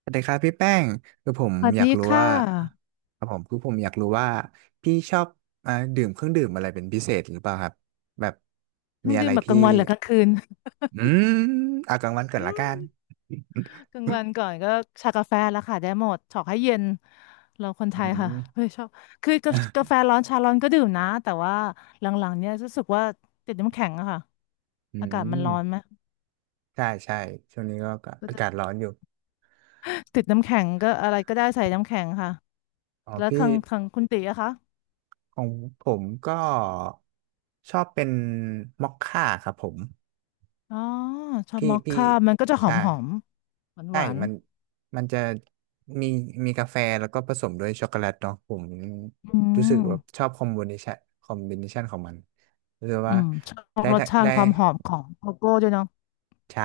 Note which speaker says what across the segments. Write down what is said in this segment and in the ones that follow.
Speaker 1: สวัสดีครับพี่แป้งคือผม
Speaker 2: สวัส
Speaker 1: อยาก
Speaker 2: ดี
Speaker 1: รู้
Speaker 2: ค่ะ
Speaker 1: ว่าครับผมอยากรู้ว่าพี่ชอบดื่มเครื่องดื่มอะไรเป็นพิเศษหรือเปล่าครับแบบ
Speaker 2: เพิ่
Speaker 1: มี
Speaker 2: ง
Speaker 1: อะ
Speaker 2: ดื่
Speaker 1: ไร
Speaker 2: มแบบก
Speaker 1: ที่
Speaker 2: ลางวันหรือกลางคืน
Speaker 1: อืมเอากลางวันก่อน
Speaker 2: อื
Speaker 1: ละกั
Speaker 2: ม
Speaker 1: น
Speaker 2: กลางวันก่อนก็ชากาแฟแล้วค่ะ ได้หมดชอบให้เย็น เราคนไท
Speaker 1: อื
Speaker 2: ยค่ะ
Speaker 1: ม
Speaker 2: เฮ้ยชอบ คือกากา แฟร้อนชาร้อนก็ดื่มนะ แต่ว่าหลังๆเนี่ยรู้สึกว่าติดน้ำแข็งอะค่ะ
Speaker 1: อื
Speaker 2: อากาศมัน
Speaker 1: ม
Speaker 2: ร้อนไหม
Speaker 1: ใช่ใช่ช่วงนี้ก็
Speaker 2: ก็
Speaker 1: อา
Speaker 2: จะ
Speaker 1: กาศร้อนอยู่
Speaker 2: ติดน้ำแข็งก็อะไรก็ได้ใส่น้ำแข็งค่ะ
Speaker 1: อ๋อ
Speaker 2: แล้ว
Speaker 1: พี่
Speaker 2: ทางคุณตีอะคะ
Speaker 1: ของผมก็ชอบเป็นมอคค่าครับผม
Speaker 2: อ๋อชอบ
Speaker 1: พี่
Speaker 2: มอค
Speaker 1: พี่
Speaker 2: ค่ามันก็จะหอ
Speaker 1: ใช่
Speaker 2: มหอมหวาน
Speaker 1: ใช่
Speaker 2: หวาน
Speaker 1: มันจะมีมีกาแฟแล้วก็ผสมด้วยช็อกโกแลตเนาะผม
Speaker 2: ๆอื
Speaker 1: รู้สึก
Speaker 2: ม
Speaker 1: ว่าชอบคอมบิเนชันคอมบิเนชันของมันรู้สึก
Speaker 2: อื
Speaker 1: ว่า
Speaker 2: มชอบ
Speaker 1: ได้
Speaker 2: รส
Speaker 1: ได้
Speaker 2: ชา
Speaker 1: ได้
Speaker 2: ติความหอมของโกโก้ด้วยเนาะ
Speaker 1: ใช่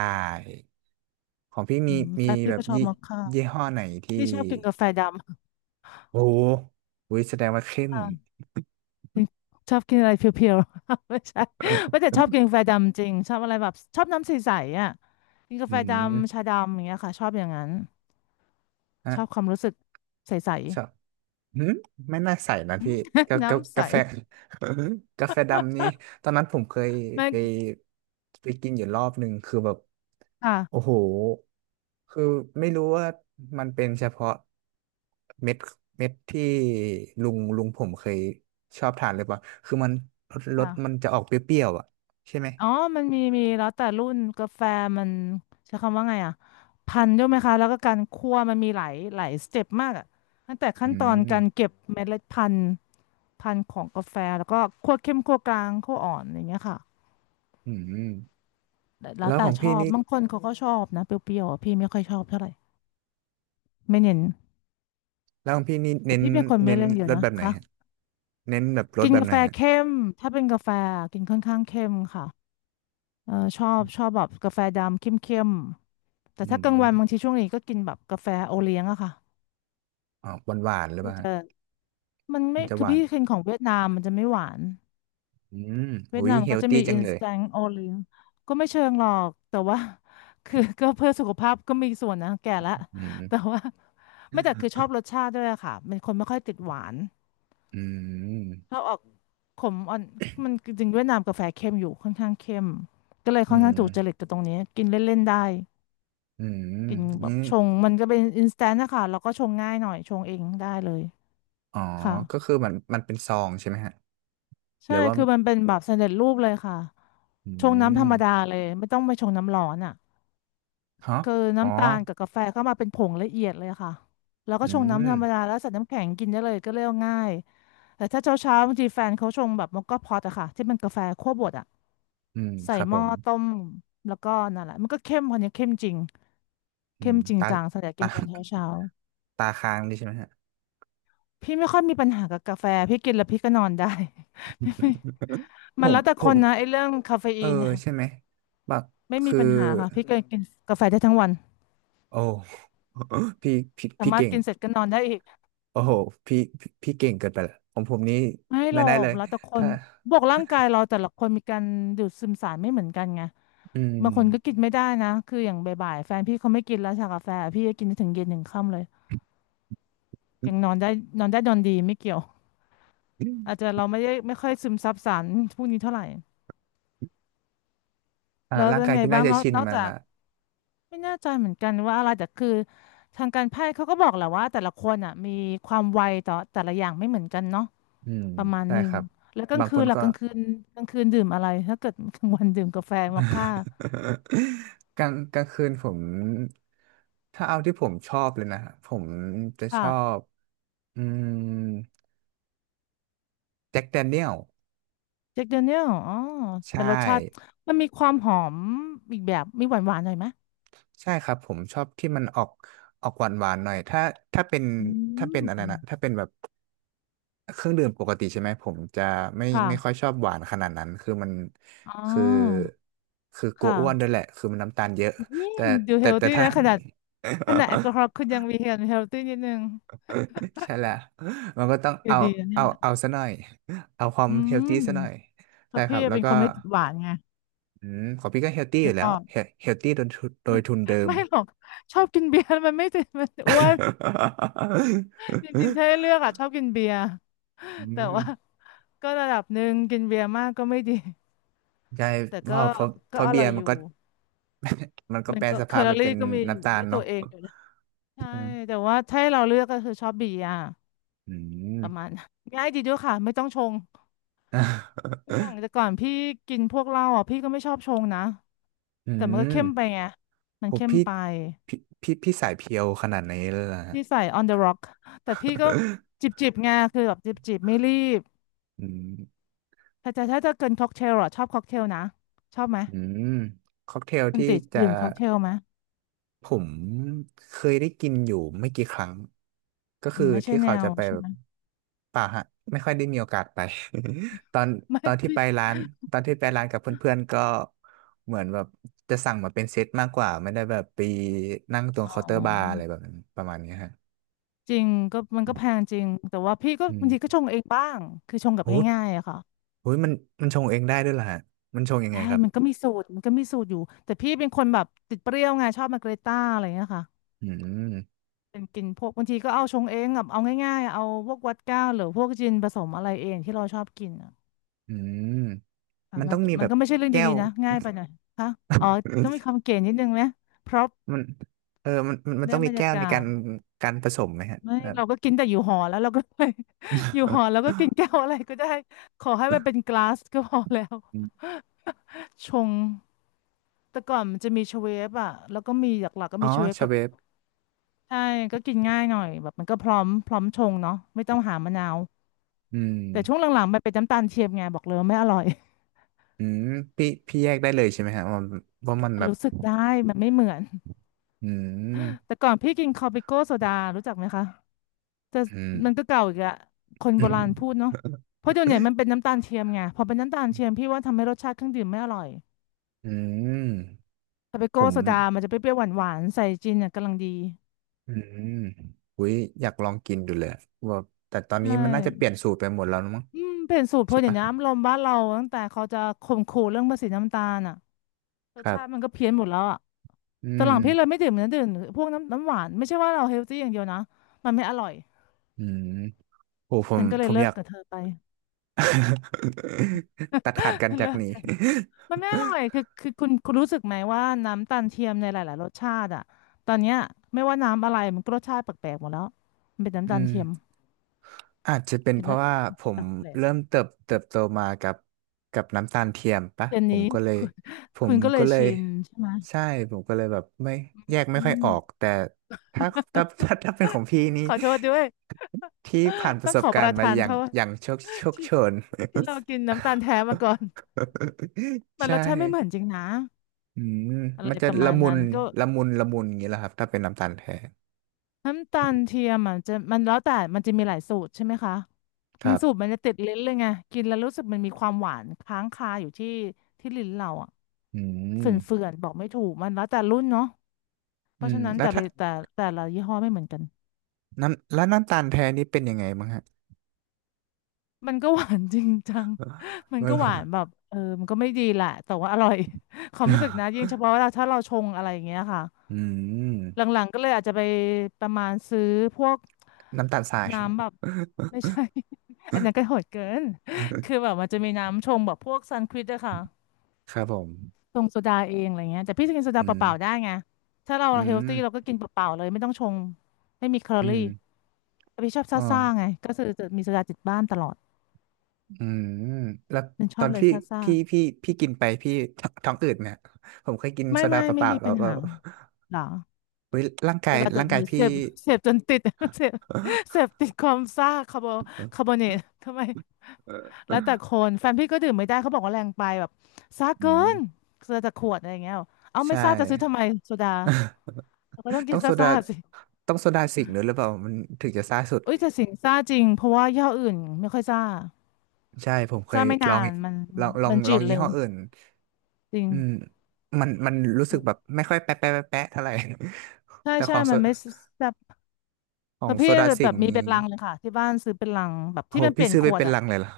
Speaker 1: ของพี่
Speaker 2: อื
Speaker 1: มี
Speaker 2: มแฟ
Speaker 1: มี
Speaker 2: นพี่
Speaker 1: แบบ
Speaker 2: ก็ชอบ
Speaker 1: ยี่
Speaker 2: มอคค่า
Speaker 1: ยี่ห้อไหนที่
Speaker 2: พี่ชอบกินกาแฟด
Speaker 1: โอ้โหอุ๊ยแสดงว่าเข้
Speaker 2: ำ
Speaker 1: ม
Speaker 2: ค่ะชอบกินอะไรเพียวๆ ไม่ใช่ไม่
Speaker 1: เออ
Speaker 2: แต่ชอบกินกาแฟดำจริงชอบอะไรแบบชอบน้ำใสๆอ่ะกินกา
Speaker 1: อื
Speaker 2: แฟดำชา
Speaker 1: ม
Speaker 2: ดำอย่างเงี้ยค่ะชอบอย่างนั้นช
Speaker 1: ฮะ
Speaker 2: อบความรู้สึกใส
Speaker 1: ชอบหืมไม่น่าใส่นะ
Speaker 2: ๆ อื
Speaker 1: พี่
Speaker 2: ม น้ำใส
Speaker 1: กาแฟ กาแฟดำนี่ตอนนั้นผมเคย
Speaker 2: มัน
Speaker 1: ไปไปกินอยู่รอบหนึ่งคือแบบ
Speaker 2: ค่ะ
Speaker 1: โอ้โห คือไม่รู้ว่ามันเป็นเฉพาะเม็ดเม็ดที่ลุงผมเคยชอบทานหรือเปล่าคือมันรส
Speaker 2: ค่ะ
Speaker 1: มันจะออกเปรี้ยวๆอ่ะใช่ไหม
Speaker 2: อ๋อมันมีมีแล้วแต่รุ่นกาแฟมันใช้คำว่าไงอ่ะพันธุ์ด้วยไหมคะแล้วก็การคั่วมันมีหลายหลายสเต็ปมากอ่ะตั้งแต่ขั้
Speaker 1: อื
Speaker 2: นตอน
Speaker 1: ม
Speaker 2: การเก็บเมล็ดพันธุ์ พันธุ์ของกาแฟแล้วก็คั่วเข้มคั่วกลางคั่วอ่อนอย่างเงี้ยค่ะ
Speaker 1: อืม
Speaker 2: แต่แล้ว
Speaker 1: แล้วข
Speaker 2: แต่
Speaker 1: อง
Speaker 2: ช
Speaker 1: พี่
Speaker 2: อบ
Speaker 1: นี่
Speaker 2: บางคนเขาก็ชอบนะเปรี้ยวๆอะพี่ไม่ค่อยชอบเท่าไหร่ไม่เน้น
Speaker 1: แล้วของพี่นี่
Speaker 2: แต่
Speaker 1: เน้น
Speaker 2: พี่เป็นคนไม่
Speaker 1: เน้น
Speaker 2: เล่นเย
Speaker 1: ร
Speaker 2: อะ
Speaker 1: ส
Speaker 2: นะ
Speaker 1: แบบไหน
Speaker 2: คะ
Speaker 1: ฮะเน้นแบบรส
Speaker 2: กิน
Speaker 1: แบบ
Speaker 2: กา
Speaker 1: ไหน
Speaker 2: แฟ
Speaker 1: ฮะ
Speaker 2: เข้มถ้าเป็นกาแฟกินค่อนข้างเข้มค่ะเออชอบชอบแบบกาแฟดำเข้มๆแต่
Speaker 1: อื
Speaker 2: ถ้า
Speaker 1: ม
Speaker 2: กลางวันบางทีช่วงนี้ก็กินแบบกาแฟโอเลี้ยงอะค่ะ
Speaker 1: อ๋อหวานหวานหรือเป
Speaker 2: พี่
Speaker 1: ล่าฮะ
Speaker 2: จะมัน
Speaker 1: มั
Speaker 2: ไม่
Speaker 1: นจะห
Speaker 2: คือ
Speaker 1: วาน
Speaker 2: พี่กินของเวียดนามมันจะไม่หวาน
Speaker 1: อืม
Speaker 2: เวีย
Speaker 1: อุ้
Speaker 2: ด
Speaker 1: ย
Speaker 2: นาม
Speaker 1: เฮ
Speaker 2: ก็
Speaker 1: ล
Speaker 2: จะ
Speaker 1: ตี้
Speaker 2: มี
Speaker 1: จังเลย
Speaker 2: instant o เลี้ยงก็ไม่เชิงหรอกแต่ว่า คือ ก็เพื่อสุขภาพก็มีส่วนนะแก่ละ
Speaker 1: อื
Speaker 2: แต่
Speaker 1: ม
Speaker 2: ว่าไม่แต่คือชอบรสชาติด้วยอะค่ะเป็นคนไม่ค่อยติดหวาน
Speaker 1: อืม
Speaker 2: ชอบออกขมอ่อนมันจริงๆเวียดนามกาแฟเข้มอยู่ค่อนข้างเข้มก็เลย
Speaker 1: อื
Speaker 2: ค่อนข้างถูกจริต
Speaker 1: ม
Speaker 2: กับตรงนี้กินเล่นๆได้
Speaker 1: อื
Speaker 2: กินแบบ
Speaker 1: ม
Speaker 2: ชงมันก็เป็น instant นะคะแล้วก็ชงง่ายหน่อยชงเองได้เลย
Speaker 1: อ๋อ
Speaker 2: ค่ะ
Speaker 1: ก็คือมันเป็นซองใช่ไหมฮะห
Speaker 2: ใช่
Speaker 1: รือว่า
Speaker 2: คือมันเป็นแบบสำเร็จรูปเลยค่ะ
Speaker 1: อื
Speaker 2: ชงน้ำธร
Speaker 1: ม
Speaker 2: รมดาเลยไม่ต้องไปชงน้ำร้อนอ่ะ
Speaker 1: ฮะ
Speaker 2: คือ
Speaker 1: อ๋อ
Speaker 2: น้ำตาลกับกาแฟเข้ามาเป็นผงละเอียดเลยค่ะแล้วก็
Speaker 1: อื
Speaker 2: ชงน้ำธ
Speaker 1: ม
Speaker 2: รรมดาแล้วใส่น้ำแข็งกินได้เลยก็เรียกว่าง่ายแต่ถ้าเช้าเช้าบางทีแฟนเขาชงแบบมอคค่าพอตอะค่ะที่เป็นกาแฟคั่วบดอะ
Speaker 1: อืม
Speaker 2: ใส่
Speaker 1: ครับ
Speaker 2: ห
Speaker 1: ผ
Speaker 2: ม้อ
Speaker 1: ม
Speaker 2: ต้มแล้วก็นั่นแหละมันก็เข้มคนนี้เข้มจริง
Speaker 1: อื
Speaker 2: เข้
Speaker 1: ม
Speaker 2: มจริง
Speaker 1: ตา
Speaker 2: จังสำหรับกิ
Speaker 1: ตา
Speaker 2: นตอนเช้าเช้า
Speaker 1: ตาค้างนี่ใช่ไหมฮะ
Speaker 2: พี่ไม่ค่อยมีปัญหากับกาแฟพี่กินแล้วพี่ก็นอนได้
Speaker 1: ผ
Speaker 2: มัน
Speaker 1: ม
Speaker 2: แล้วแต่
Speaker 1: ผ
Speaker 2: ค
Speaker 1: ม
Speaker 2: นนะไอ้เรื่องคาเฟ
Speaker 1: เอ
Speaker 2: อี
Speaker 1: อ
Speaker 2: นเนี่ย
Speaker 1: ใช่ไหมบัก
Speaker 2: ไม่มี
Speaker 1: คือ
Speaker 2: ปัญหาค่ะพี่ก็กินกาแฟได้ทั้งวัน
Speaker 1: โอ้ พี่พี่
Speaker 2: สา
Speaker 1: พี่
Speaker 2: มารถ
Speaker 1: เก่ง
Speaker 2: กินเสร็จก็นอนได้อีก
Speaker 1: โอ้โหพี่พี่เก่งเกินไปละของผมนี้
Speaker 2: ไม่ห
Speaker 1: ไม่
Speaker 2: รอ
Speaker 1: ได้เล
Speaker 2: ก
Speaker 1: ย
Speaker 2: แล้วแต่ค
Speaker 1: ถ้า
Speaker 2: นบวกร่างกายเราแต่ละคนมีการดูดซึมสารไม่เหมือนกันไง
Speaker 1: อื
Speaker 2: บางคนก็กิ
Speaker 1: ม
Speaker 2: นไม่ได้นะคืออย่างบ่ายๆแฟนพี่เขาไม่กินแล้วชากาแฟพี่ก็กินไปถึงเย็นถึงค่ำเลยยังนอนได้นอนได้นอนดีไม่เกี่ยวอาจจะเราไม่ได้ไม่ค่อยซึมซับสารพวกนี้เท่าไหร่
Speaker 1: อ่า
Speaker 2: แล้ว
Speaker 1: ร่าง
Speaker 2: เป็น
Speaker 1: กาย
Speaker 2: ไง
Speaker 1: พี่น่า
Speaker 2: บ้าง
Speaker 1: จะ
Speaker 2: นอก
Speaker 1: ชิน
Speaker 2: นอก
Speaker 1: มัน
Speaker 2: จาก
Speaker 1: ละ
Speaker 2: ไม่แน่ใจเหมือนกันว่าอะไรแต่คือทางการแพทย์เขาก็บอกแหละว่าแต่ละคนอ่ะมีความไวต่อแต่ละอย่างไม่เหมือนกันเนาะ
Speaker 1: อืม
Speaker 2: ประมาณ
Speaker 1: ใช่
Speaker 2: หนึ่
Speaker 1: ค
Speaker 2: ง
Speaker 1: รับ
Speaker 2: แล้วกลาง
Speaker 1: บาง
Speaker 2: คื
Speaker 1: ค
Speaker 2: น
Speaker 1: น
Speaker 2: ล่ะ
Speaker 1: ก็
Speaker 2: กลางคืนกลางคืนดื่มอะไร ถ้าเกิดกลางวันดื่มกาแฟมอคค่า
Speaker 1: กลางคืนผมถ้าเอาที่ผมชอบเลยนะผมจะช
Speaker 2: ค่ะ
Speaker 1: อบอืมแจ็คแดเนียล
Speaker 2: เจ็คเดเนียลอ๋อ
Speaker 1: ใช่
Speaker 2: เป็นรสชาติมันมีความหอมอีกแบบ มีหวานหวานหน่อยไหม
Speaker 1: ใช่ครับผมชอบที่มันออกออกหวานหวานหน่อยถ้าถ้าเป็น
Speaker 2: อื
Speaker 1: ถ้าเป็นอะไรนะถ้า
Speaker 2: ม
Speaker 1: เป็นแบบเครื่องดื่มปกติใช่ไหมผมจะไม่
Speaker 2: ค่ะ
Speaker 1: ไม่ค่อยชอบหวานขนาดนั้นคือมัน
Speaker 2: อ๋อ
Speaker 1: คือคือกลัว
Speaker 2: ค่ะ
Speaker 1: อ้วนด้วยแหละคือมันน้ำตาลเยอะ
Speaker 2: นี่
Speaker 1: แต่
Speaker 2: ดูเฮ
Speaker 1: แต่
Speaker 2: ล
Speaker 1: แต่
Speaker 2: ตี้
Speaker 1: ถ้า
Speaker 2: นะขนาดขนาดแอลกอฮอล์ คุณยังมีเฮลตี้นิดนึง
Speaker 1: ใช่แล้ว มันก็ต้อง
Speaker 2: อยู่
Speaker 1: เอา
Speaker 2: ดีนะเนี่
Speaker 1: เอา
Speaker 2: ย
Speaker 1: เอาซะหน่อย เอาความ
Speaker 2: อื
Speaker 1: เฮลตี้
Speaker 2: ม
Speaker 1: ซะหน่อย
Speaker 2: เพ
Speaker 1: ใช่
Speaker 2: ราะ
Speaker 1: ครั
Speaker 2: พี่
Speaker 1: บแล้ว
Speaker 2: เป็น
Speaker 1: ก็
Speaker 2: คนไม่ติดหวานไง
Speaker 1: อืมของพี่ก็เฮลตี้อ
Speaker 2: นึ
Speaker 1: ยู่
Speaker 2: ก
Speaker 1: แล้
Speaker 2: อ
Speaker 1: ว
Speaker 2: อก
Speaker 1: เฮลตี้โดยทุนเดิม
Speaker 2: ไม่หรอกชอบกินเบียร์แล้วมันไม่ติดมันอ้วนจริงๆถ้าให้เลือ กอ่ะชอบกินเบียร์
Speaker 1: อื
Speaker 2: แต่ว่า
Speaker 1: ม
Speaker 2: ก็ระดับหนึ่งกินเบียร์มากก็ไม่ดี
Speaker 1: ใช่
Speaker 2: แต่ก็
Speaker 1: เพ
Speaker 2: ก็
Speaker 1: ราะ
Speaker 2: อ
Speaker 1: เบี
Speaker 2: ร่
Speaker 1: ย
Speaker 2: อย
Speaker 1: ร์
Speaker 2: อ
Speaker 1: มัน
Speaker 2: ยู่
Speaker 1: ก็ มันก็
Speaker 2: มั
Speaker 1: แป
Speaker 2: น
Speaker 1: ร
Speaker 2: ก็
Speaker 1: ส
Speaker 2: แค
Speaker 1: ภาพ
Speaker 2: ลอ
Speaker 1: ไป
Speaker 2: รี่
Speaker 1: เป็น
Speaker 2: ก็มีอยู่
Speaker 1: น้ำตา
Speaker 2: ด้
Speaker 1: ล
Speaker 2: วยตั
Speaker 1: เนาะ
Speaker 2: วเองอยู่นะใช่
Speaker 1: อืม
Speaker 2: แต่ว่าถ้าให้เราเลือกก็คือชอบเบียร์
Speaker 1: อืม
Speaker 2: ประมาณ นั้นง่ายดีด้วยค่ะไม่ต้องชงอย่าง แต่ก่อนพี่กินพวกเหล้าอ่ะพี่ก็ไม่ชอบชงนะ
Speaker 1: อื
Speaker 2: แต่มันก็
Speaker 1: ม
Speaker 2: เข้มไปไงมั
Speaker 1: ผ
Speaker 2: น
Speaker 1: ม
Speaker 2: เข้มไป
Speaker 1: พี่พี่พี่สายเพียวขนาดไหนเลยล่ะฮะ
Speaker 2: พี่ใส่ on the rock แต่พี่ก็จิ บจิบไงคือแบบจิบจิบไม่รีบ
Speaker 1: อืม
Speaker 2: แต่แต่ถ้าจะเกินค็อกเทลอ่ะชอบค็อกเทลนะชอบไหม
Speaker 1: อืมค็อกเทล
Speaker 2: มัน
Speaker 1: ที่
Speaker 2: ติด
Speaker 1: จะ
Speaker 2: ดื่มค็อกเทลไหม
Speaker 1: ผมเคยได้กินอยู่ไม่กี่ครั้งก็
Speaker 2: อื
Speaker 1: คือ
Speaker 2: มไม่ใช่
Speaker 1: ที่
Speaker 2: แน
Speaker 1: เขา
Speaker 2: ว
Speaker 1: จะไป
Speaker 2: ใช่
Speaker 1: แบ
Speaker 2: ไห
Speaker 1: บ
Speaker 2: ม
Speaker 1: ป่าฮะไม่ค่อยได้มีโอกาสไป ตอน
Speaker 2: ไม่
Speaker 1: ตอนที่
Speaker 2: พี่
Speaker 1: ไปร้านตอนที่ไปร้านกับเพื่อนๆก็เหมือนแบบจะสั่งมาเป็นเซตมากกว่าไม่ได้แบบไปนั่งตรง
Speaker 2: อ๋อ
Speaker 1: เคาน์เตอร์บาร์อะไรแบบนั้นประมาณเนี้ยฮะ
Speaker 2: จริงก็มันก็แพงจริงแต่ว่าพี่ก็
Speaker 1: อื
Speaker 2: บา
Speaker 1: ม
Speaker 2: งทีก็ชงเองบ้างคือชงแบบ
Speaker 1: โอ้โห
Speaker 2: ง่ายๆอะค่ะ
Speaker 1: โอ้ยมันมันชงเองได้ด้วยเหรอฮะมันชงยังไง
Speaker 2: ใช่
Speaker 1: ครับ
Speaker 2: มันก็มีสูตรอยู่แต่พี่เป็นคนแบบติดเปรี้ยวไงชอบมาเกรต้าอะไรเงี้ยค่ะ
Speaker 1: อืม
Speaker 2: เป็นกินพวกบางทีก็เอาชงเองแบบเอาง่ายๆเอาพวกวอดก้าหรือพวกจินผสมอะไรเองที่เราชอบกินอะ
Speaker 1: อืม
Speaker 2: อ่ะ
Speaker 1: มัน
Speaker 2: มั
Speaker 1: ต้
Speaker 2: น
Speaker 1: อง
Speaker 2: ก็
Speaker 1: มี
Speaker 2: มั
Speaker 1: แบ
Speaker 2: น
Speaker 1: บ
Speaker 2: ก็ไม่ใช่เรื่อง
Speaker 1: แก้
Speaker 2: ดี
Speaker 1: ว
Speaker 2: ๆนะง่ายไปหน่อยค่ะอ๋อต้องมี ความเก๋นิดนึงไหมเพราะ
Speaker 1: มันเออมันมัน
Speaker 2: ได้
Speaker 1: ต้อง
Speaker 2: บ
Speaker 1: มี
Speaker 2: รร
Speaker 1: แก้
Speaker 2: ยา
Speaker 1: วใน
Speaker 2: กา
Speaker 1: การ
Speaker 2: ศ
Speaker 1: การผสมไหมฮะ
Speaker 2: ไม่
Speaker 1: แบบ
Speaker 2: เราก็กินแต่อยู่หอแล้วเราก็ อยู่หอแล้วก็กินแก้วอะไรก็ได้ขอให้มันเป็นกลาสก็พอแล้ว
Speaker 1: อม
Speaker 2: ชงแต่ก่อนมันจะมีเชเวฟอ่ะแล้วก็มีหลักๆก็
Speaker 1: อ๋อ
Speaker 2: มีเชเวฟ
Speaker 1: ชา
Speaker 2: กับ
Speaker 1: เวฟ
Speaker 2: ใช่ก็กินง่ายหน่อยแบบมันก็พร้อมชงเนาะไม่ต้องหามะนาว
Speaker 1: อืม
Speaker 2: แต่ช่วงหลังๆมันเป็นน้ำตาลเทียมไงบอกเลยว่าไม่อร่อย
Speaker 1: อืมพี่แยกได้เลยใช่ไหมฮะว่าว่ามัน
Speaker 2: มั
Speaker 1: แบ
Speaker 2: น
Speaker 1: บ
Speaker 2: รู้สึกได้มันไม่เหมือน
Speaker 1: อืม
Speaker 2: แต่ก่อนพี่กินคอปิโก้โซดารู้จักไหมคะแต่
Speaker 1: อืม
Speaker 2: มันก็เก่าอีกอะคนโบราณพูดเนาะเพราะเดี๋ยวนี้มันเป็ นน้ำตาลเทียมไงพอเป็นน้ำตาลเทียมพี่ว่าทำให้รสชาติเครื่องดื่มไม่อร่อย
Speaker 1: อืม
Speaker 2: ทาเป
Speaker 1: ผ
Speaker 2: โก้
Speaker 1: ม
Speaker 2: โซดามันจะเปรี้ยวๆหวานๆใส่จินเนี่ยกำลังดี
Speaker 1: อืมอุ้ยอยากลองกินดูเลยว่าแต่ตอนนี้
Speaker 2: ใช่
Speaker 1: มันน่าจะเปลี่ยนสูตรไปหมดแล้วนะมั้ง
Speaker 2: อืมเปลี่ยนสูตรเพ
Speaker 1: ใช่
Speaker 2: ราะอย่าง
Speaker 1: ปะ
Speaker 2: นี้อารมณ์บ้านเราตั้งแต่เขาจะข่มขู่เรื่องภาษีน้ำตาลอ่ะร
Speaker 1: ค
Speaker 2: ส
Speaker 1: รั
Speaker 2: ชาติมั
Speaker 1: บ
Speaker 2: นก็เพี้ยนหมดแล้วอ่ะ
Speaker 1: อื
Speaker 2: ตอนห
Speaker 1: ม
Speaker 2: ลังพี่เลยไม่ดื่มนะดื่มพวกน้ำหวานไม่ใช่ว่าเราเฮลตี้อย่างเดียวนะ มันไม่อร่อย
Speaker 1: อืมโอ้ผ
Speaker 2: ฉั
Speaker 1: ม
Speaker 2: นก็เล
Speaker 1: ผ
Speaker 2: ย
Speaker 1: ม
Speaker 2: เลิ
Speaker 1: อ
Speaker 2: ก
Speaker 1: ยาก
Speaker 2: กับเธอไป
Speaker 1: ตัดขาดกัน จา
Speaker 2: เลิ
Speaker 1: ก
Speaker 2: ก
Speaker 1: นี้
Speaker 2: กันมันไม่อร่อยคือคุณรู้สึกไหมว่าน้ำตาลเทียมในหลายๆรสชาติอ่ะตอนเนี้ยไม่ว่าน้ำอะไรมันก็รสชาติแปลกๆหมดแล้วมันเป็นน้ำตา
Speaker 1: อื
Speaker 2: ล
Speaker 1: ม
Speaker 2: เทียม
Speaker 1: อาจจะเป็น
Speaker 2: กิ
Speaker 1: เพ
Speaker 2: นแล้
Speaker 1: ราะ
Speaker 2: ว
Speaker 1: ว่าผ
Speaker 2: แ
Speaker 1: ม
Speaker 2: ปลก
Speaker 1: เริ่มเติบโตมากับกับน้ำตาลเทียมปะ
Speaker 2: เดื๋ย
Speaker 1: ผ
Speaker 2: นี้
Speaker 1: มก็เลย
Speaker 2: คุณ
Speaker 1: ผ
Speaker 2: คุ
Speaker 1: ม
Speaker 2: ณก็เล
Speaker 1: ก็
Speaker 2: ย
Speaker 1: เลย
Speaker 2: ชินใช่ไหม
Speaker 1: ใช่ผมก็เลยแบบไม่แยกไม่
Speaker 2: อื
Speaker 1: ค่อย
Speaker 2: ม
Speaker 1: ออกแต่ถ้าถ้าเป็นของพี่นี่
Speaker 2: ขอโทษด้วย
Speaker 1: ที่ผ่านป
Speaker 2: ต้อ
Speaker 1: ระ
Speaker 2: ง
Speaker 1: ส
Speaker 2: ข
Speaker 1: บ
Speaker 2: อป
Speaker 1: การ
Speaker 2: ระ
Speaker 1: ณ์มา
Speaker 2: ทาน
Speaker 1: อ
Speaker 2: โท
Speaker 1: ย่าง
Speaker 2: ษ
Speaker 1: อย่าง
Speaker 2: ที่
Speaker 1: โชน
Speaker 2: ที่เรากินน้ำตาลแท้มาก่อน มั
Speaker 1: ใช
Speaker 2: นรสชาติไม่เหมือนจ
Speaker 1: ่
Speaker 2: ริงนะ
Speaker 1: อืม
Speaker 2: อะไร
Speaker 1: มันจะ
Speaker 2: ประ
Speaker 1: ละ
Speaker 2: มาณ
Speaker 1: มุ
Speaker 2: นั้
Speaker 1: น
Speaker 2: นก็
Speaker 1: ละมุนอย่างนี้แหละครับถ้าเป็นน้ำตาลแท้
Speaker 2: น้ำตาลเทียมอ่ะจะมันแล้วแต่มันจะมีหลายสูตรใช่ไหมคะ
Speaker 1: ค
Speaker 2: บา
Speaker 1: รั
Speaker 2: งสูตรมั
Speaker 1: บ
Speaker 2: นจะติดลิ้นเลยไงกินแล้วรู้สึกมันมีความหวานค้างคาอยู่ที่ลิ้นเราอ่ะ
Speaker 1: อื
Speaker 2: เฝ
Speaker 1: ม
Speaker 2: ื่อนๆบอกไม่ถูกมันแล้วแต่รุ่นเนาะเพ
Speaker 1: อื
Speaker 2: ราะ
Speaker 1: ม
Speaker 2: ฉะนั้น
Speaker 1: แล้ว
Speaker 2: แต่ละ
Speaker 1: ถ้า
Speaker 2: แต่แต่ละยี่ห้อไม่เหมือนกัน
Speaker 1: น้ำตาลแท้นี่เป็นยังไงบ้างฮะ
Speaker 2: มันก็หวานจริงจัง มัน
Speaker 1: มั
Speaker 2: ก็หวานแบ
Speaker 1: น
Speaker 2: บเออมันก็ไม่ดีแหละแต่ว่าอร่อย ความรู้สึกนะยิ่ง เฉพาะเราถ้าเราชงอะไรอย่างเงี้ยค่ะ
Speaker 1: อืม
Speaker 2: หลังๆก็เลยอาจจะไปประมาณซื้อพวก
Speaker 1: น้ำตาลทราย
Speaker 2: น้ำแบบ ไม่ใช่ อันนั้นก็โหดเกิน คือแบบมันจะมีน้ำชงแบบพวกซันควิดอะค่ะ
Speaker 1: ครับผม
Speaker 2: ชงโซดาเองอะไรเงี้ยแต่พี่จะกินโซดา
Speaker 1: อื
Speaker 2: เป
Speaker 1: ม
Speaker 2: ล่าๆได้ไงถ้าเรา
Speaker 1: อื
Speaker 2: เฮล
Speaker 1: ม
Speaker 2: ตี้เราก็กินเปล่าๆเลยไม่ต้องชงไม่มีแคลอ
Speaker 1: อื
Speaker 2: รี่
Speaker 1: ม
Speaker 2: แต่พี่ชอบ
Speaker 1: อ๋อ
Speaker 2: ซ่าๆไงก็คือจะมีโซดาติดบ้านตลอด
Speaker 1: อืม แล้ว
Speaker 2: มันช
Speaker 1: ต
Speaker 2: อ
Speaker 1: อ
Speaker 2: บ
Speaker 1: น
Speaker 2: เลย
Speaker 1: ที่
Speaker 2: ซ่า
Speaker 1: พี่พี่กินไปพี่ท้องอืดเนี่ย ผมเคยกิน
Speaker 2: ไม่
Speaker 1: โซดา
Speaker 2: ไม่
Speaker 1: เป
Speaker 2: ไม่
Speaker 1: ล่า
Speaker 2: มี
Speaker 1: ๆแล้
Speaker 2: ปั
Speaker 1: ว
Speaker 2: ญ
Speaker 1: ก็
Speaker 2: หาหรอ
Speaker 1: เฮ้ย
Speaker 2: แต่เราจะ
Speaker 1: ร่างกา
Speaker 2: ห
Speaker 1: ย
Speaker 2: รือเส
Speaker 1: พี่
Speaker 2: พเสพจนติด เสพเสพติดความซ่าคาร์โบคาร์บอเนตทำไมแล้วแต่ คนแฟนพี่ก็ดื่มไม่ได้เขาบอกว่าแรงไปแบบซ่า
Speaker 1: อื
Speaker 2: เกิน
Speaker 1: ม
Speaker 2: ซาจากขวดอะไรอย่างเงี้ยเอาไม่
Speaker 1: ใช่
Speaker 2: ซ่าจะซื้อทำไมโซดาเราก็ต้องกิ
Speaker 1: ต้อ
Speaker 2: น
Speaker 1: งโซดา
Speaker 2: ซ่าๆสิ
Speaker 1: ต้องโซดาสิงค์ด้วยหรือเปล่ามันถึงจะซ่าสุด
Speaker 2: อุ้ยแต่สิงซ่าจริงเพราะว่ายี่ห้ออื่นไม่ค่อยซ่า
Speaker 1: ใช่ผมเคย
Speaker 2: ซ่าไม่
Speaker 1: ล
Speaker 2: นา
Speaker 1: อง
Speaker 2: นมันมันมันจืด
Speaker 1: ยี่
Speaker 2: เร็
Speaker 1: ห้
Speaker 2: ว
Speaker 1: ออื่น
Speaker 2: จริง
Speaker 1: อืมมันมันรู้สึกแบบไม่ค่อยแปะเท่าไหร่
Speaker 2: ใช่
Speaker 1: แต่ข
Speaker 2: ใช่
Speaker 1: อง
Speaker 2: มันไม่แซ่บ
Speaker 1: ขอ
Speaker 2: แต่
Speaker 1: งโซ
Speaker 2: พี่
Speaker 1: ดา
Speaker 2: แบบ
Speaker 1: สิ
Speaker 2: แบ
Speaker 1: ง
Speaker 2: บ
Speaker 1: ห์
Speaker 2: มีเป็น
Speaker 1: นี่
Speaker 2: ลังเลยค่ะที่บ้านซื้อเป็นลังแบบ
Speaker 1: โห
Speaker 2: ที่มันเป
Speaker 1: พี่
Speaker 2: ลี่ยน
Speaker 1: ซื้อ
Speaker 2: ข
Speaker 1: ไป
Speaker 2: วด
Speaker 1: เป็น
Speaker 2: อะ
Speaker 1: ลังเลยเหรอ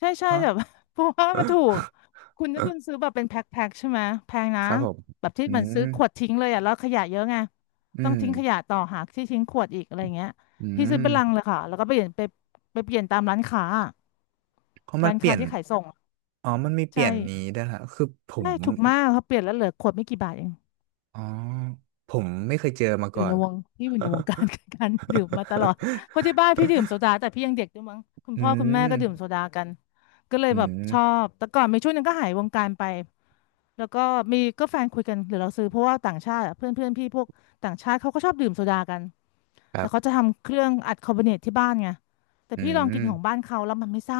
Speaker 2: ใช่ใช่
Speaker 1: ฮะ
Speaker 2: แบบ เพราะว่ามันถูกคุณซื้อแบบเป็นแพ็คใช่ไหมแพง นะ
Speaker 1: ครับผม
Speaker 2: แบบที่
Speaker 1: อื
Speaker 2: มันซื้อขวด
Speaker 1: ม
Speaker 2: ทิ้งเลยอ่ะแล้วขยะเยอะไง
Speaker 1: อื
Speaker 2: ต้อง
Speaker 1: ม
Speaker 2: ทิ้งขยะต่อหากที่ทิ้งขวดอีกอะไรเงี้ย
Speaker 1: อื
Speaker 2: พี่ซื้อ
Speaker 1: ม
Speaker 2: เป็นลังเลยค่ะแล้วก็ไปเปลี่ยนตามร้านค้าอะ
Speaker 1: เพราะมัน
Speaker 2: ร้าน
Speaker 1: เปลี่
Speaker 2: ค้า
Speaker 1: ยน
Speaker 2: ที่ขายส่งอะ
Speaker 1: อ๋อมันมีเป
Speaker 2: ใช่
Speaker 1: ลี่ยนนี้ด้วยฮะคือผ
Speaker 2: ใช่
Speaker 1: ม
Speaker 2: ถูกมากเขาเปลี่ยนแล้วเหลือขวดไม่กี่บาทเอง
Speaker 1: อ๋อผมไม่เคยเจอมา
Speaker 2: อ
Speaker 1: ก่
Speaker 2: ยู่
Speaker 1: อ
Speaker 2: ใน
Speaker 1: น
Speaker 2: วงพี่อยู่ในวงการ การดื่มมาตลอดเพราะที่บ้านพี่ดื่มโซ ดาแต่พี่ยังเด็กด้วยมั้งคุณ
Speaker 1: อื
Speaker 2: พ่อคุณแม่
Speaker 1: ม
Speaker 2: ก็ดื่มโซดากันก็เลย
Speaker 1: อื
Speaker 2: แบบชอ
Speaker 1: ม
Speaker 2: บแต่ก่อนมีช่วงหนึงก็หายวงการไป แล้วก็มีก็แฟนคุยกันหรือเราซื้อเพราะว่าต่างชาติอะเพื่อนเพื่อนพี่พวกต่างชาติเขาก็ชอบดื่มโซดากัน
Speaker 1: ครั
Speaker 2: แต่เขาจะ
Speaker 1: บ
Speaker 2: ทำเครื่องอัดคาร์บอเนตที่บ้านไงแต่
Speaker 1: อื
Speaker 2: พี่ลอง
Speaker 1: ม
Speaker 2: กินของบ้านเขาแล้วมันไม่ซ่า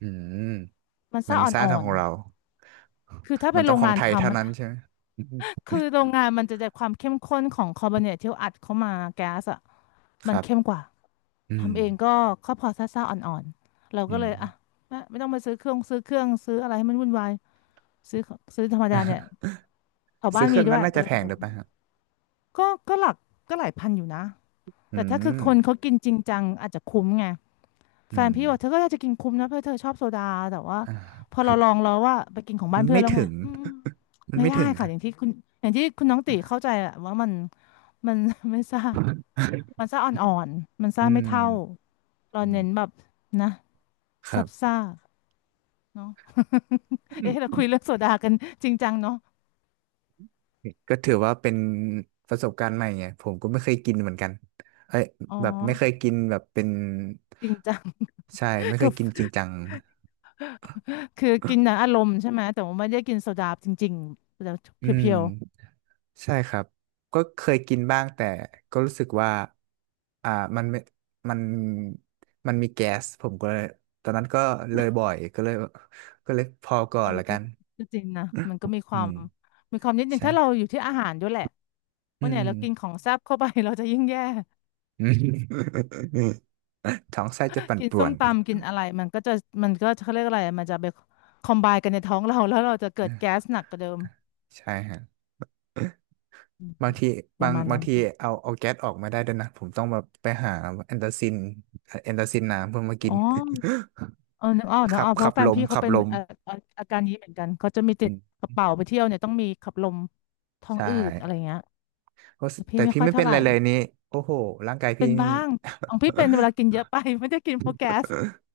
Speaker 1: อืม
Speaker 2: มัน
Speaker 1: มั
Speaker 2: ซ่า
Speaker 1: นไม่ใช่
Speaker 2: อ่
Speaker 1: ทา
Speaker 2: อ
Speaker 1: ง
Speaker 2: น
Speaker 1: ของเรา
Speaker 2: ๆคือถ้า
Speaker 1: มั
Speaker 2: เป็
Speaker 1: น
Speaker 2: น
Speaker 1: ต้อ
Speaker 2: โร
Speaker 1: ง
Speaker 2: ง
Speaker 1: ของ
Speaker 2: งาน
Speaker 1: ไทยเท่า
Speaker 2: ทำมัน
Speaker 1: นั้นใช่ไหม ม
Speaker 2: คือโรงงานมันจะได้ความเข้มข้นของคาร์บอเนตที่อัดเข้ามาแก๊สอ่ะ
Speaker 1: ค
Speaker 2: มัน
Speaker 1: รั
Speaker 2: เข้ม
Speaker 1: บ
Speaker 2: กว่า
Speaker 1: อืม
Speaker 2: ทำเองก็ก็พอซ่าอ่อนๆเราก็
Speaker 1: อื
Speaker 2: เล
Speaker 1: ม
Speaker 2: ยอ่ะไม่ต้องไปซื้อเครื่องซื้ออะไรให้มันวุ่นวายซื้อซื้อธรรมดาเนี่ยแถว
Speaker 1: ซื้
Speaker 2: บ้าน
Speaker 1: อเค
Speaker 2: มี
Speaker 1: รื่อง
Speaker 2: ด้ว
Speaker 1: นั้น
Speaker 2: ย
Speaker 1: น่า
Speaker 2: ก็
Speaker 1: จะ
Speaker 2: เลย
Speaker 1: แพ
Speaker 2: สะ
Speaker 1: ง
Speaker 2: ด
Speaker 1: ด้
Speaker 2: วก
Speaker 1: วยป่ะฮะ
Speaker 2: ก็หลักก็หลายพันอยู่นะ
Speaker 1: อื
Speaker 2: แต่ถ้าคือ
Speaker 1: ม
Speaker 2: คนเขากินจริงจังอาจจะคุ้มไงแฟ
Speaker 1: อื
Speaker 2: น
Speaker 1: ม
Speaker 2: พี่บอกเธอก็อยากจะกินคุ้มนะเพราะเธอชอบโซดาแต่ว่า
Speaker 1: อ่า
Speaker 2: พอเราลองแล้วว่าไปกินของบ้านเพื่อ
Speaker 1: ไม่
Speaker 2: นแล้วไง
Speaker 1: ถึง
Speaker 2: อืม
Speaker 1: มัน
Speaker 2: ไม่
Speaker 1: ไม่
Speaker 2: ได้
Speaker 1: ถึงค
Speaker 2: ค่ะ
Speaker 1: รั
Speaker 2: อ
Speaker 1: บ
Speaker 2: ย่างที่คุณอย่างที่คุณน้องติเข้าใจแหละว่ามัน ไม่ซ่ามันซ่าอ่อนๆมันซ่า
Speaker 1: อื
Speaker 2: ไม่
Speaker 1: ม
Speaker 2: เท่าเรา
Speaker 1: อื
Speaker 2: เน้นแบ
Speaker 1: ม
Speaker 2: บนะ
Speaker 1: ครั
Speaker 2: ซับ
Speaker 1: บ
Speaker 2: ซ่าเนาะ
Speaker 1: อื
Speaker 2: เอ๊ะเรา
Speaker 1: ม
Speaker 2: คุยเรื่องโซดากันจริงจังเนาะ
Speaker 1: ก็ถือว่าเป็นประสบการณ์ใหม่ไงผมก็ไม่เคยกินเหมือนกันเอ้ย
Speaker 2: อ๋อ
Speaker 1: แบบไม่เคยกินแบบเป็น
Speaker 2: จริงจัง
Speaker 1: ใช่ไม่ เค
Speaker 2: ก็
Speaker 1: ยกินจริงจัง
Speaker 2: คือกินนะอารมณ์ใช่ไหมแต่ว่าไม่ได้กินโซดาจริงๆแต่เ
Speaker 1: อืม
Speaker 2: พียว
Speaker 1: ใช่ครับก็เคยกินบ้างแต่ก็รู้สึกว่าอ่ามันไม่มันมันมีแก๊สผมก็เลยตอนนั้นก็เลยบ่อยก็เลยก็เลยพอก่อ
Speaker 2: เอ
Speaker 1: น
Speaker 2: อ
Speaker 1: ละกั
Speaker 2: ก็
Speaker 1: น
Speaker 2: ก็จริงนะมันก็มีค
Speaker 1: อื
Speaker 2: วาม
Speaker 1: ม
Speaker 2: มีความนิดนึง
Speaker 1: ใช่
Speaker 2: ถ้าเราอยู่ที่อาหารด้วยแหละ
Speaker 1: อื
Speaker 2: วันไหน
Speaker 1: ม
Speaker 2: เรากินของแซ่บเข้าไป เราจะยิ่งแย่
Speaker 1: อืม ท้องไส้จะปั่น
Speaker 2: กิน
Speaker 1: ป่
Speaker 2: ส้
Speaker 1: ว
Speaker 2: ม
Speaker 1: น
Speaker 2: ตำกินอะไรมันก็จะมันก็เขาเรียกอะไรมันจะไปคอมไบกันในท้องเราแล้วเราจะเกิดแก๊สหนักกว่าเดิม
Speaker 1: ใช่ฮะ
Speaker 2: อืม
Speaker 1: บางที
Speaker 2: ป
Speaker 1: บา
Speaker 2: ระ
Speaker 1: ง
Speaker 2: มาณ
Speaker 1: บา
Speaker 2: นั้
Speaker 1: ง
Speaker 2: น
Speaker 1: ที
Speaker 2: ค่ะ
Speaker 1: เอาแก๊สออกมาได้ด้วยนะผมต้องแบบไปหาแอนตาซินแอนตาซินน้ำเพื่อมากิ
Speaker 2: อ๋
Speaker 1: น
Speaker 2: อเออนึกออก นึก
Speaker 1: ขั
Speaker 2: อ
Speaker 1: บ
Speaker 2: อกเพราะแฟนพี่เขา
Speaker 1: ขับ
Speaker 2: เป็น
Speaker 1: ลม
Speaker 2: เอาออาการนี้เหมือนกันเขาจะมีติ
Speaker 1: อื
Speaker 2: ด
Speaker 1: ม
Speaker 2: กระเป๋าไปเที่ยวเนี่ยต้องมีขับลมท้อง
Speaker 1: ใช่
Speaker 2: อืดอะไรเงี้ย
Speaker 1: โอ้
Speaker 2: แต่พี่
Speaker 1: แต่
Speaker 2: ไม่
Speaker 1: พี่
Speaker 2: ค่อย
Speaker 1: ไม่เป็
Speaker 2: เท่า
Speaker 1: น
Speaker 2: ไห
Speaker 1: ไร
Speaker 2: ร่
Speaker 1: เลยนี้โอ้โหร่างกาย
Speaker 2: เป็
Speaker 1: พี่
Speaker 2: นบ้างของพี่เป็นเวลากินเยอะไป ไม่ได้กินเพราะแก๊ส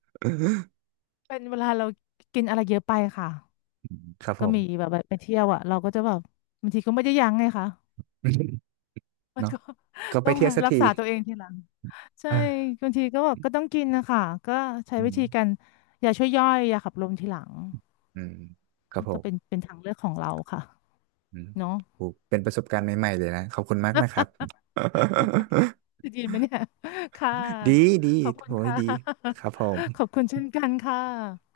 Speaker 2: เป็นเวลาเรากินอะไรเยอะไปค่ะ
Speaker 1: ครับผ
Speaker 2: ก็
Speaker 1: ม
Speaker 2: มีแบบไปเที่ยวอ่ะเราก็จะแบบบางทีก็ไม่ได้ยั้งไงคะ มัน
Speaker 1: เนาะ
Speaker 2: ก็
Speaker 1: ก็ ไป
Speaker 2: ต้อง
Speaker 1: เที่ยว
Speaker 2: มา
Speaker 1: สัก
Speaker 2: รัก
Speaker 1: ที
Speaker 2: ษาตัวเองทีหลังใช่
Speaker 1: อา
Speaker 2: บางทีก็แบบก็ต้องกินนะคะก็ใช้วิ
Speaker 1: อื
Speaker 2: ธีการ
Speaker 1: ม
Speaker 2: ยาช่วยย่อยยาขับลมทีหลัง
Speaker 1: อืมครับผ
Speaker 2: ก็
Speaker 1: ม
Speaker 2: เป็นทางเลือกของเราค่ะ
Speaker 1: อืม
Speaker 2: เนาะ
Speaker 1: โอ้เป็นประสบการณ์ใหม่ๆเลยนะขอบคุณมากนะครับ
Speaker 2: โอเคจะดีไหมเนี่ยค่ะ
Speaker 1: ดีดี
Speaker 2: ขอบคุ
Speaker 1: โห
Speaker 2: ณค่
Speaker 1: ดีค
Speaker 2: ะ
Speaker 1: รับผ
Speaker 2: ขอบ
Speaker 1: ม
Speaker 2: คุณเช่นกันค่ะ